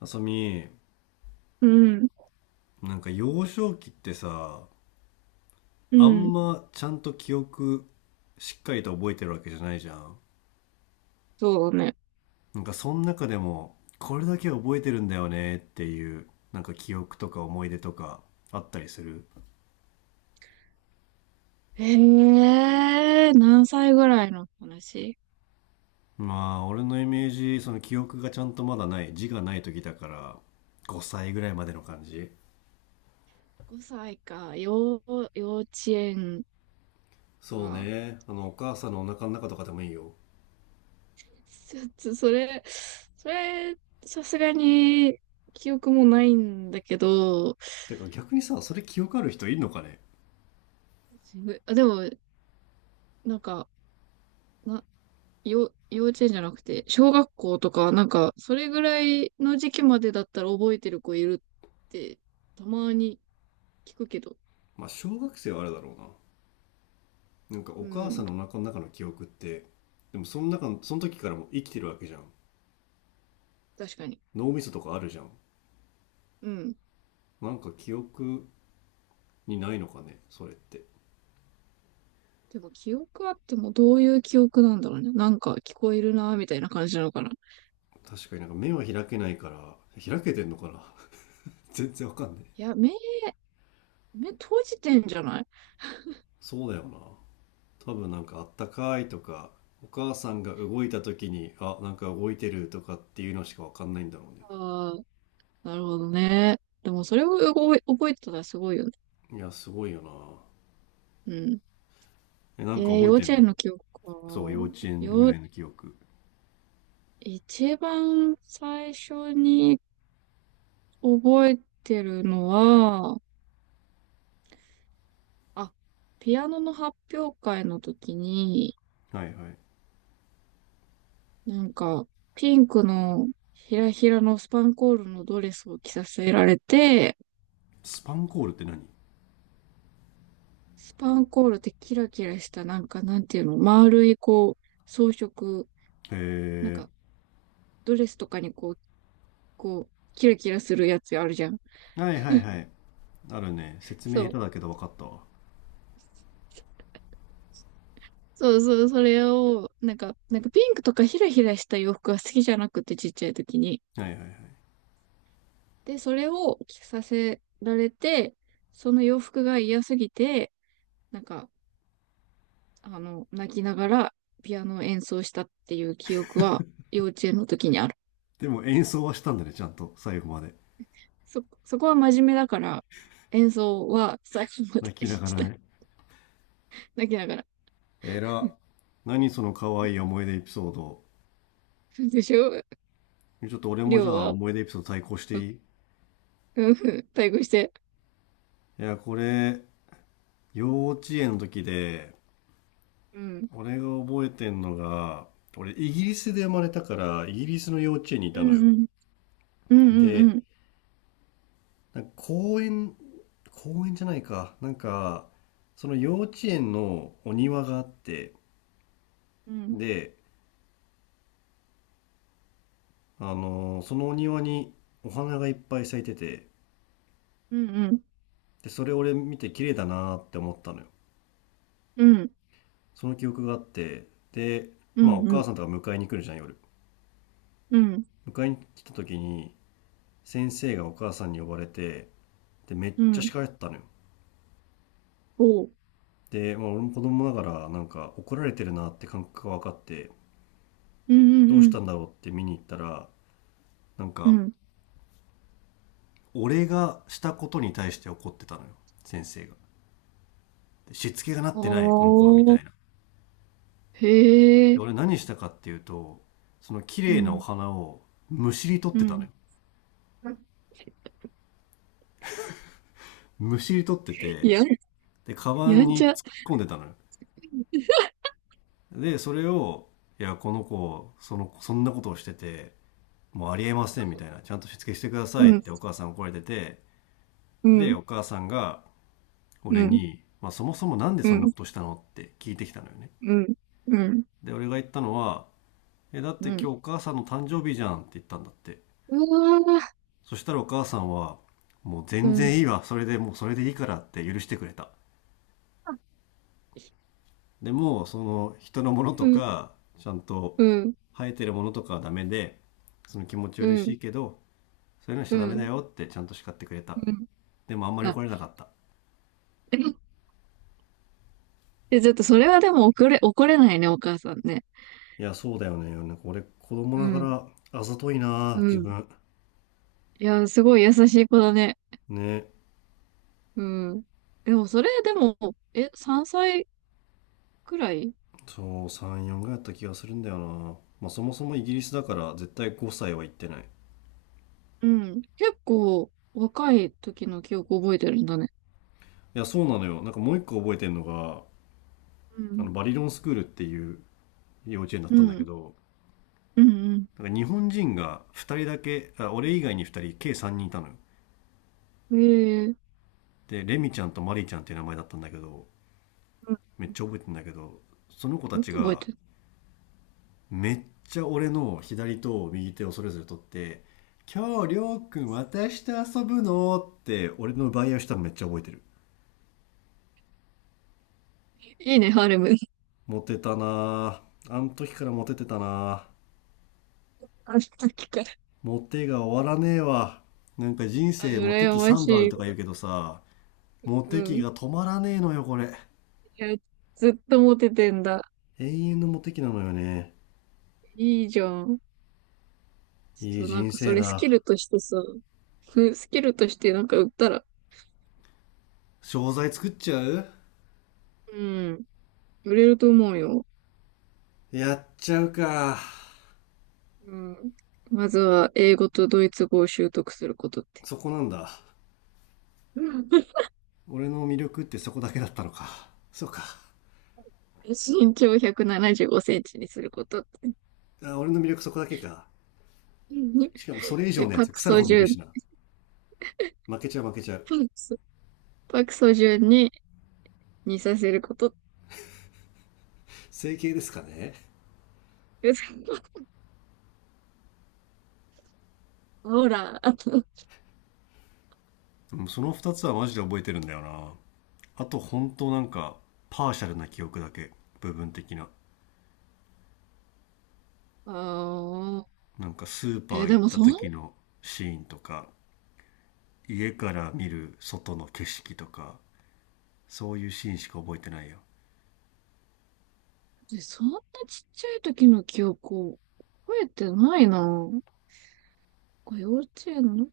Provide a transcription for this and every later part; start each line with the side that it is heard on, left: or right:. left: あさみ、
right: うん、
left: なんか幼少期ってさ、
right: う
left: あん
right: ん、
left: まちゃんと記憶しっかりと覚えてるわけじゃないじゃん。
right: そうね。
left: なんかその中でも、これだけ覚えてるんだよねっていう、なんか記憶とか思い出とかあったりする？
right: ええー何歳ぐらいの話？
left: まあ、俺のイメージ、その記憶がちゃんとまだない、字がない時だから、5歳ぐらいまでの感じ。
right: 5 歳か、幼稚園
left: そう
right: か。
left: ね。あの、お母さんのお腹の中とかでもいいよ。
right: ちょっとそれ、さすがに記憶もないんだけど、
left: てか逆にさ、それ記憶ある人いるのかね？
right: あ、でも、なんか、な、幼稚園じゃなくて、小学校とか、なんか、それぐらいの時期までだったら覚えてる子いるって、たまに聞くけど。
left: まあ、小学生はあれだろうな。なんかお
right: う
left: 母さん
right: ん、
left: のお腹の中の記憶って、でもその中のその時からも生きてるわけじゃん。
right: 確かに。
left: 脳みそとかあるじゃん。
right: うん。
left: なんか記憶にないのかねそれって？
right: でも記憶あってもどういう記憶なんだろうね。なんか聞こえるな、みたいな感じなのかな。い
left: 確かになんか目は開けないから、開けてんのかな？ 全然わかんない。
right: や、目閉じてんじゃない？
left: そうだよな。多分なんかあったかいとか、お母さんが動いた時になんか動いてるとかっていうのしかわかんないんだろうね。
right: ああ、なるほどね。でもそれを覚えてたらすごいよね。
left: いやすごいよな。
right: うん。
left: なんか覚え
right: 幼
left: て
right: 稚
left: ん
right: 園
left: の？
right: の記憶か。
left: そう、幼稚園ぐらいの記憶。
right: 一番最初に覚えてるのは、あ、ピアノの発表会の時に、
left: はいはい。
right: なんか、ピンクのひらひらのスパンコールのドレスを着させられて、
left: スパンコールって何？へ
right: スパンコールってキラキラした、なんか、なんていうの、丸い、こう、装飾、なん
left: え。
right: か、ドレスとかにこう、キラキラするやつあるじゃん。
left: はいはいはい。あるね。説明下
right: そう。
left: 手だけど分かったわ。は
right: そうそう、それを、なんか、ピンクとかヒラヒラした洋服が好きじゃなくて、ちっちゃい時に。
left: いはいはい。
right: で、それを着させられて、その洋服が嫌すぎて、なんか、泣きながらピアノを演奏したっていう記憶は、幼稚園の時にある。
left: でも演奏はしたんだね、ちゃんと。最後まで。
right: そこは真面目だから、演奏は最後ま
left: 泣
right: で
left: きなが
right: し
left: ら
right: た。
left: ね。
right: 泣きながら。
left: えら。何その可愛い思い出エピソード。
right: でしょ。
left: ちょっと俺も
right: り
left: じゃ
right: ょう
left: あ
right: は、
left: 思い出エピソード対抗していいい？
right: うん、対抗して。
left: や、これ、幼稚園の時で、
right: うん。
left: 俺が覚えてんのが、俺イギリスで生まれたから、イギリスの幼稚園にい
right: う
left: たの
right: ん
left: よ。
right: うん。うんうんう
left: で、
right: ん。
left: なんか公園、公園じゃないか。なんか、その幼稚園のお庭があって、
right: うん
left: で、そのお庭にお花がいっぱい咲いてて、
right: うんうん。
left: で、それ俺見て綺麗だなーって思ったのよ。
right: うん
left: その記憶があって、で、
right: う
left: まあお母
right: ん。
left: さんとか迎えに来るじゃん、夜。
right: うん
left: 迎えに来た時に、先生がお母さんに呼ばれて、で、めっ
right: う
left: ちゃ叱
right: ん。
left: られてたのよ。
right: おう。
left: で、まあ、俺も子供ながら、なんか怒られてるなって感覚が分かって、
right: う
left: どう
right: んう
left: し
right: ん
left: たんだろうって見に行ったら、なん
right: うん。う
left: か、
right: ん。
left: 俺がしたことに対して怒ってたのよ、先生が。でしつけがなってない、この子は、み
right: お
left: た
right: ー。
left: いな。
right: へ
left: で
right: え。
left: 俺何したかっていうと、その綺
right: う
left: 麗なお
right: ん。
left: 花をむしり取っ
right: う
left: てたのよ。
right: ん。
left: むしり取ってて、
right: や、
left: でカバ
right: や
left: ン
right: んち
left: に
right: ゃ。
left: 突っ込んでたのよ。でそれを、いやこの子そんなことをしてて、もうありえませんみたいな、ちゃんとしつけしてくだ
right: う
left: さいっ
right: ん。
left: てお母さん怒られてて、
right: う
left: で
right: ん。
left: お母さんが
right: う
left: 俺
right: ん。
left: に、まあ、そもそもなんで
right: う
left: そんな
right: ん。
left: ことしたのって聞いてきたのよね。
right: うん。うん。
left: で俺が言ったのは「えだって
right: う
left: 今日
right: ん。
left: お母さんの誕生日じゃん」って言ったんだって。
right: うわー。
left: そしたらお母さんは、もう
right: う
left: 全
right: ん。
left: 然いいわ。それでもうそれでいいからって許してくれた。でも、その人のものと
right: うん。
left: か、ちゃんと
right: うん、
left: 生えてるものとかはダメで、その気持ち
right: う
left: 嬉し
right: ん、
left: いけど、そういうのしち
right: う
left: ゃダメだ
right: ん、
left: よってちゃんと叱ってくれた。
right: う
left: でもあんま
right: ん。
left: り
right: あ、
left: 怒れなかった。
right: で、ちょっとそれはでも怒れないね、お母さんね。
left: いや、そうだよね。なんか俺、子供
right: う
left: なが
right: ん、
left: らあざとい
right: う
left: な、自
right: ん。
left: 分。
right: いや、すごい優しい子だね。
left: ね。
right: うん。でもそれでも、3歳くらい。
left: そう、3、4ぐらいだった気がするんだよな。まあそもそもイギリスだから絶対5歳は行ってない。
right: うん。結構若い時の記憶覚えてるんだね。
left: いや、そうなのよ。なんかもう一個覚えてるのが、
right: う
left: あ
right: ん。
left: のバリロンスクールっていう幼稚園だっ
right: う
left: たんだけ
right: ん。
left: ど、
right: うん、
left: なんか日本人が2人だけ、あ、俺以外に2人計3人いたのよ。
right: うん。ええ、
left: でレミちゃんとマリちゃんっていう名前だったんだけど、
right: うん。
left: めっちゃ覚えてんだけど、その子た
right: よ
left: ち
right: く覚え
left: が
right: てる。
left: めっちゃ俺の左と右手をそれぞれ取って「今日りょうくん私と遊ぶの？」って俺の奪い合いをしたのめっちゃ覚えてる。
right: いいね、ハーレム。
left: モテたな。あの時からモテてたなぁ。
right: あの時から。
left: モテが終わらねえわ。なんか人
right: あ、
left: 生モテ
right: 羨
left: 期
right: ま
left: 3度ある
right: しい
left: とか言う
right: わ。
left: けどさ、モ
right: う
left: テ期
right: ん。
left: が止まらねえのよ、これ。
right: いや、ずっとモテてんだ。
left: 永遠のモテ期なのよね。
right: いいじゃん。
left: い
right: ち
left: い
right: ょっとなん
left: 人
right: かそ
left: 生
right: れスキ
left: だ。
right: ルとしてさ、スキルとしてなんか売ったら、
left: 商材作っちゃう？
right: うん、売れると思うよ。
left: やっちゃうか。
right: うん。まずは英語とドイツ語を習得することって。
left: そこなんだ。
right: うん
left: 俺の魅力ってそこだけだったのか。そうか。
right: 身長175センチにすること。
left: 俺の魅力そこだけか。
right: うん
left: しかもそれ以上
right: で、
left: のやつ腐るほどいるしな。負けちゃう負けちゃう。
right: パクソ、パクソジュンに似させること。
left: 整形ですかね？
right: ほら、あ
left: うん、その二つはマジで覚えてるんだよな。あと本当なんか、パーシャルな記憶だけ。部分的な。
right: あ、
left: なんかスーパー行
right: で
left: っ
right: も
left: た時のシーンとか、家から見る外の景色とか、そういうシーンしか覚えてないよ。
right: そんなちっちゃい時の記憶を覚えてないな。これ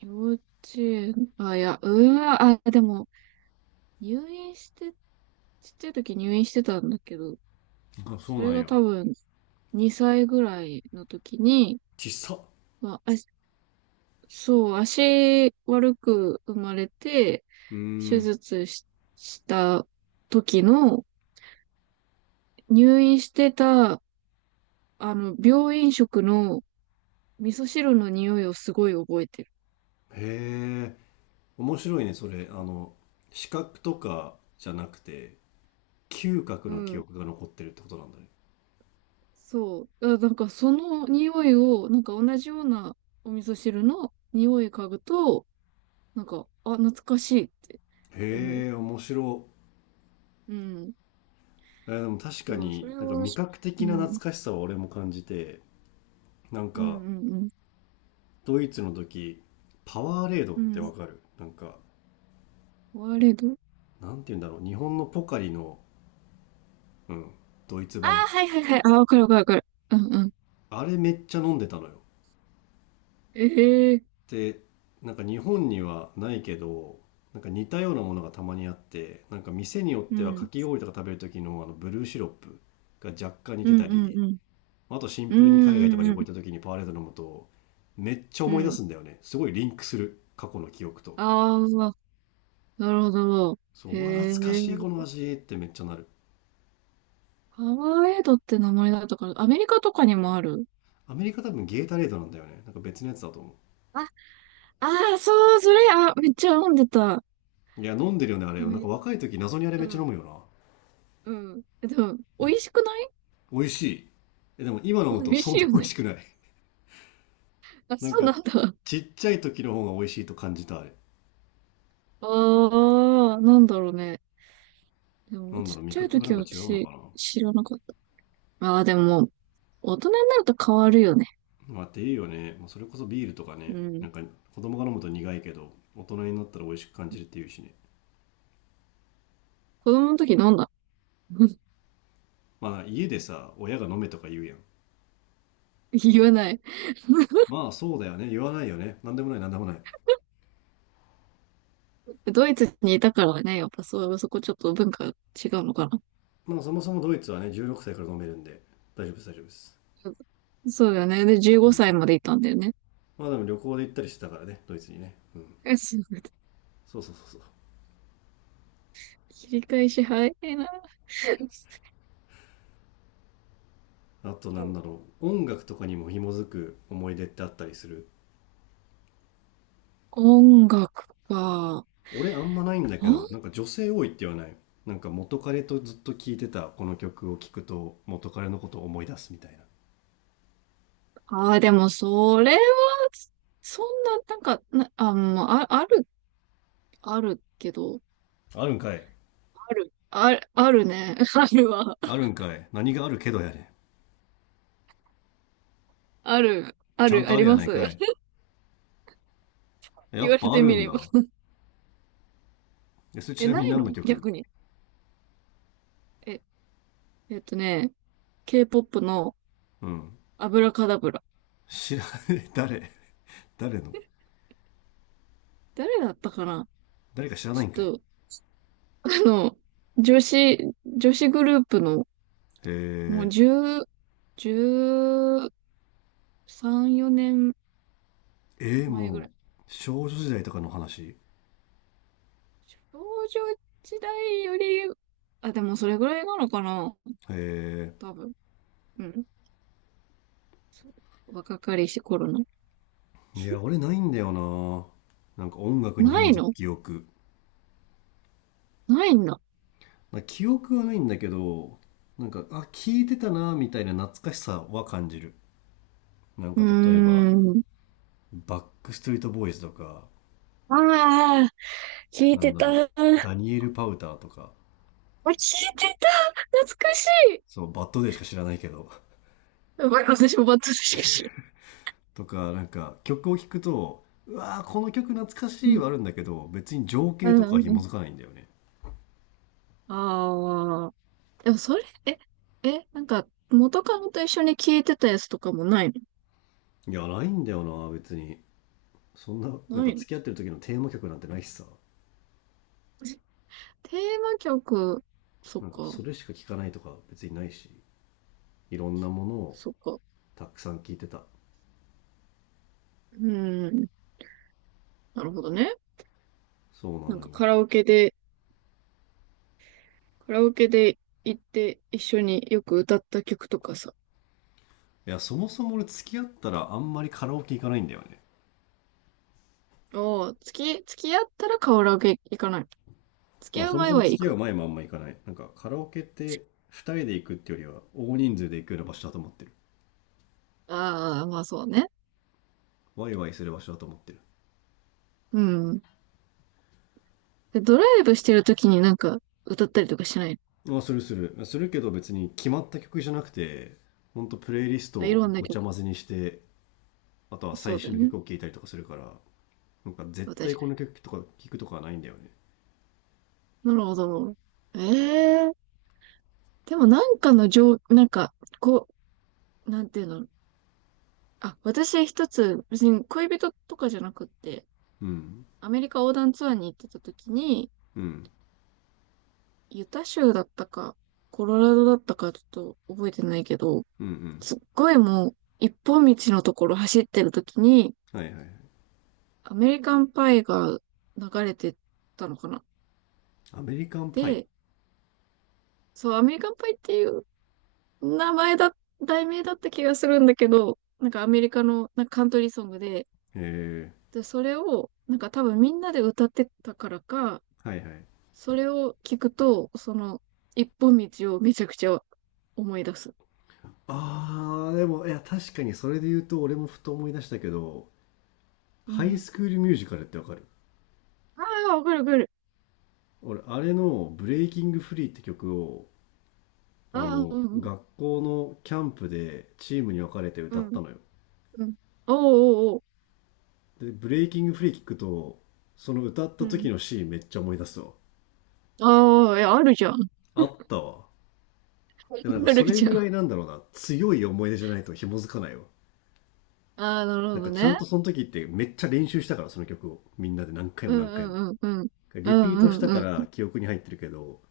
right: 幼稚園、あ、いや、うわ、あ、でも、入院して、ちっちゃい時入院してたんだけど、
left: あ、そ
right: そ
left: うな
right: れ
left: ん
right: が
left: や。
right: 多分、2歳ぐらいの時に、
left: ちっさ。
right: まあ、あ、そう、足悪く生まれて、
left: うー
right: 手
left: ん。
right: 術し、した時の、入院してた、病院食の味噌汁の匂いをすごい覚えてる。
left: へえ。面白いね、それ。あの、視覚とかじゃなくて、嗅覚
right: う
left: の記
right: ん。
left: 憶が残ってるってことなんだね。
right: そう。あ、なんかその匂いを、なんか同じようなお味噌汁の匂い嗅ぐと、なんか、あ、懐かしいって思う。
left: へえ、面白い。
right: うん。
left: でも確か
right: そう、そ
left: に
right: れ
left: なんか
right: は、
left: 味覚
right: う
left: 的な懐
right: ん。
left: かしさは俺も感じて、なん
right: うん
left: か、
right: うんうん。
left: ドイツの時、パワーレードっ
right: う
left: て
right: ん。
left: わかる？なんか、
right: ワレド。
left: なんて言うんだろう。日本のポカリの、うん、ドイツ
right: ああ、
left: 版。
right: はいはいはい。ああ、わかるわかるわかる。うんうん。
left: あれめっちゃ飲んでたのよ。
right: ええ、
left: で、なんか日本にはないけど、なんか似たようなものがたまにあって、なんか店によっ
right: う
left: てはか
right: ん。
left: き氷とか食べる時のあのブルーシロップが若干似
right: う
left: て
right: ん
left: た
right: うん
left: り、
right: うん。
left: あとシン
right: う
left: プルに海外と
right: ん
left: か
right: うん
left: 旅
right: う
left: 行
right: ん。
left: 行った時にパワーレード飲むと、めっちゃ
right: う
left: 思い出
right: ん。
left: すんだよね。すごいリンクする。過去の記憶と。
right: ああ、なるほど。
left: そう、
right: へ
left: うわ、懐かしいこの
right: え。
left: 味ってめっちゃなる。
right: パワーエイドって名前だったから、アメリカとかにもある。
left: アメリカ多分ゲータレードなんだよね。なんか別のやつだと思
right: ああ、そう、それ、あ、めっちゃ飲んでた。
left: う。いや、飲んでるよね、あれ
right: ア
left: よ。な
right: メ
left: んか
right: リカの。
left: 若い時謎にあれめっち
right: う
left: ゃ
right: ん、
left: 飲むよな。
right: うん。でも、美味しくない？
left: 美味しい。でも今飲むと
right: 美味
left: そん
right: しい
left: な
right: よ
left: 美味
right: ね。
left: しくない。
right: あ、
left: なん
right: そう
left: か、
right: なんだ。
left: ちっちゃい時の方が美味しいと感じた、あれ。
right: ああ、なんだろうね。で
left: な
right: も、
left: んだ
right: ち
left: ろう、
right: っ
left: 味
right: ちゃい
left: 覚がな
right: 時
left: ん
right: は
left: か違うのか
right: 私、
left: な。
right: 知らなかった。ああ、でも、大人になると変わるよね。
left: まあ、っていうよね。まあ、それこそビールとかね、
right: うん。
left: なんか子供が飲むと苦いけど、大人になったら美味しく感じるっていうしね。
right: 子供の時飲んだ。
left: まあ、家でさ、親が飲めとか言うやん。
right: 言わない。
left: まあ、そうだよね。言わないよね。なんでもない、なんでもない。
right: ドイツにいたからね、やっぱそう、そこちょっと文化違うのかな。
left: まあ、そもそもドイツはね、16歳から飲めるんで、大丈夫です、大丈夫です。
right: うん、そうだよね。で、15
left: う
right: 歳
left: ん。
right: までいたんだよね。
left: まあ、でも旅行で行ったりしてたからね、ドイツにね。うん。
right: そう、
left: そうそうそうそう。
right: 切り返し早いな。
left: あとなんだろう、音楽とかにも紐づく思い出ってあったりする？
right: 音楽か。
left: 俺あんまないんだけどなんか女性多いって言わない？なんか元彼とずっと聴いてたこの曲を聴くと元彼のことを思い出すみたいな。
right: ああー、でも、それは、そんな、なんか、あ、もうあ、あある、あるけど、
left: あるんかい。
right: ある、ある、あるね。あるわ。
left: あるんかい、何があるけどやね
right: ある、
left: ん。
right: あ
left: ちゃん
right: る、
left: と
right: あ
left: あ
right: り
left: るや
right: ま
left: ない
right: す。
left: かい。 や
right: 言
left: っ
right: われ
left: ぱあ
right: て
left: る
right: み
left: ん
right: れば。
left: だ。それちなみ
right: な
left: に
right: い
left: 何の
right: の
left: 曲？
right: 逆に？え、えっとね、K-POP の
left: うん。
right: アブラカダブラ。
left: 知らない。 誰？誰の？
right: 誰だったかな。
left: 誰か知ら
right: ち
left: ないんかい。
right: ょっと、あの、女子、女子グループの、
left: へ
right: もう10、13、4
left: え。
right: 年前ぐら
left: も
right: い。
left: う少女時代とかの話？
right: 少女時代より、あ、でもそれぐらいなのかな、
left: へえ。
right: 多分。うん。若かりし頃の。
left: いや俺ないんだよな、なんか音楽に
right: な
left: 紐
right: い
left: づく
right: の？
left: 記憶。
right: ないんだ。
left: まあ記憶はないんだけど、なんか、あ、聞いてたな、みたいな懐かしさは感じる。なん
right: うー
left: か、例えば、
right: ん。
left: バックストリートボーイズとか、
right: ああ、聞い
left: なん
right: て
left: だ
right: た。
left: ろう、
right: あ、
left: ダニエル・パウターとか、
right: 聞いてた。懐かしい。
left: そう、バッドデーしか知らないけど、
right: やばい、私もバッドしか知ら
left: とか、なんか、曲を聴くと、うわー、この曲懐かし
right: ん。う
left: い
right: ん。
left: はあるんだけど、別に情
right: う
left: 景
right: ん。
left: とかは
right: う
left: 紐づ
right: ん、
left: かないんだよね。
right: ああ。でもそれ、なんか、元カノと一緒に聞いてたやつとかもない
left: いや、ないんだよな、別に。そんな、
right: の？
left: なん
right: な
left: か
right: いの？
left: 付き合ってる時のテーマ曲なんてないしさ。
right: テーマ曲、そっ
left: なんか、そ
right: か、
left: れしか聴かないとか別にないし、いろんなものを
right: そっか。う
left: たくさん聴いてた。
right: ーん。なるほどね。
left: そうな
right: なん
left: のよ。
right: かカラオケで行って一緒によく歌った曲とかさ。
left: いや、そもそも俺付き合ったらあんまりカラオケ行かないんだよね。
right: おー、付き合ったらカラオケ行かない？付き
left: まあ
right: 合う
left: そも
right: 前
left: そも
right: は
left: 付
right: 行
left: き合う
right: く。
left: 前もあんま行かない。なんかカラオケって2人で行くってよりは大人数で行くような場所だと思ってる。
right: ああ、まあそうね。
left: ワイワイする場所だと思ってる。
right: うん。で、ドライブしてる時になんか歌ったりとかしない？
left: まあするする。するけど別に決まった曲じゃなくて、ほんとプレイリスト
right: あ、い
left: を
right: ろんな
left: ごち
right: 曲。
left: ゃ混ぜにして、あとは
right: そ
left: 最
right: うだ
left: 新
right: よ
left: の
right: ね。
left: 曲を聴いたりとかするから、なんか絶
right: あ、
left: 対
right: 確
left: こ
right: か
left: の曲とか聴くとかはないんだよね。
right: に。なるほど。ええー。でもなんかのなんか、こう、なんていうの。あ、私一つ、別に恋人とかじゃなくって、
left: うん。
right: アメリカ横断ツアーに行ってた時に、
left: うん。
right: ユタ州だったか、コロラドだったか、ちょっと覚えてないけど、
left: うんうん。
right: すっごいもう、一本道のところ走ってるときに、
left: はいはいはい。
right: アメリカンパイが流れてたのかな。
left: アメリカンパイ。へ
right: で、そう、アメリカンパイっていう名前だ、題名だった気がするんだけど、なんかアメリカのなんかカントリーソングで、
left: え。
right: で、それを、なんか多分みんなで歌ってたからか、
left: はいはい。
right: それを聞くと、その、一本道をめちゃくちゃ思い出す。
left: でもいや確かにそれで言うと俺もふと思い出したけど
right: う
left: ハイ
right: ん。
left: スクールミュージカルってわかる？
right: ああ、わかるわかる。
left: 俺あれの「ブレイキングフリー」って曲をあ
right: ああ、
left: の
right: うん
left: 学校のキャンプでチームに分かれて
right: う
left: 歌
right: ん、う
left: った
right: ん、
left: のよ。
right: うん。おうおうおう。
left: で「ブレイキングフリー」聞くとその歌っ
right: う
left: た時
right: ん。
left: のシーンめっちゃ思い出すわ。
right: ああ、あるじゃん。
left: あったわ。でもなん か
right: あ
left: そ
right: る
left: れ
right: じゃ
left: ぐ
right: ん。
left: ら
right: あ
left: いなんだろうな、強い思い出じゃないと紐づかないわ。
right: あ、なる
left: なん
right: ほ
left: か
right: ど
left: ちゃん
right: ね。
left: とその時ってめっちゃ練習したからその曲をみんなで何回
right: う
left: も
right: ん
left: 何回も
right: うんうん、おお
left: リ
right: お
left: ピートしたか
right: おう、うん、ああ、や、あるじゃん、あるじゃん、ああ、なるほどね、うんうんうん。
left: ら記憶に入ってるけど、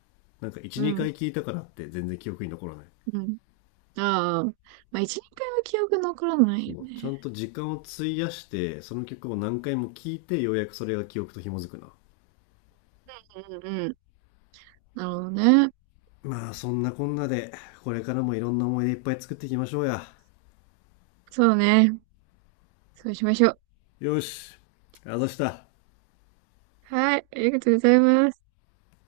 left: なんか
right: う
left: 1、2
right: ん
left: 回聞いたからって全然記憶に残らない。
right: うん。ああ。まあ、一、二回は記憶残らない
left: そ
right: よ
left: う、ちゃ
right: ね。
left: んと時間を費やして、その曲を何回も聴いて、ようやくそれが記憶と紐づくな。
right: うんうん。なるほどね。
left: まあ、そんなこんなで、これからもいろんな思い出いっぱい作っていきましょうや。
right: そうね。そうしましょう。
left: よし、あざした。
right: はい。ありがとうございます。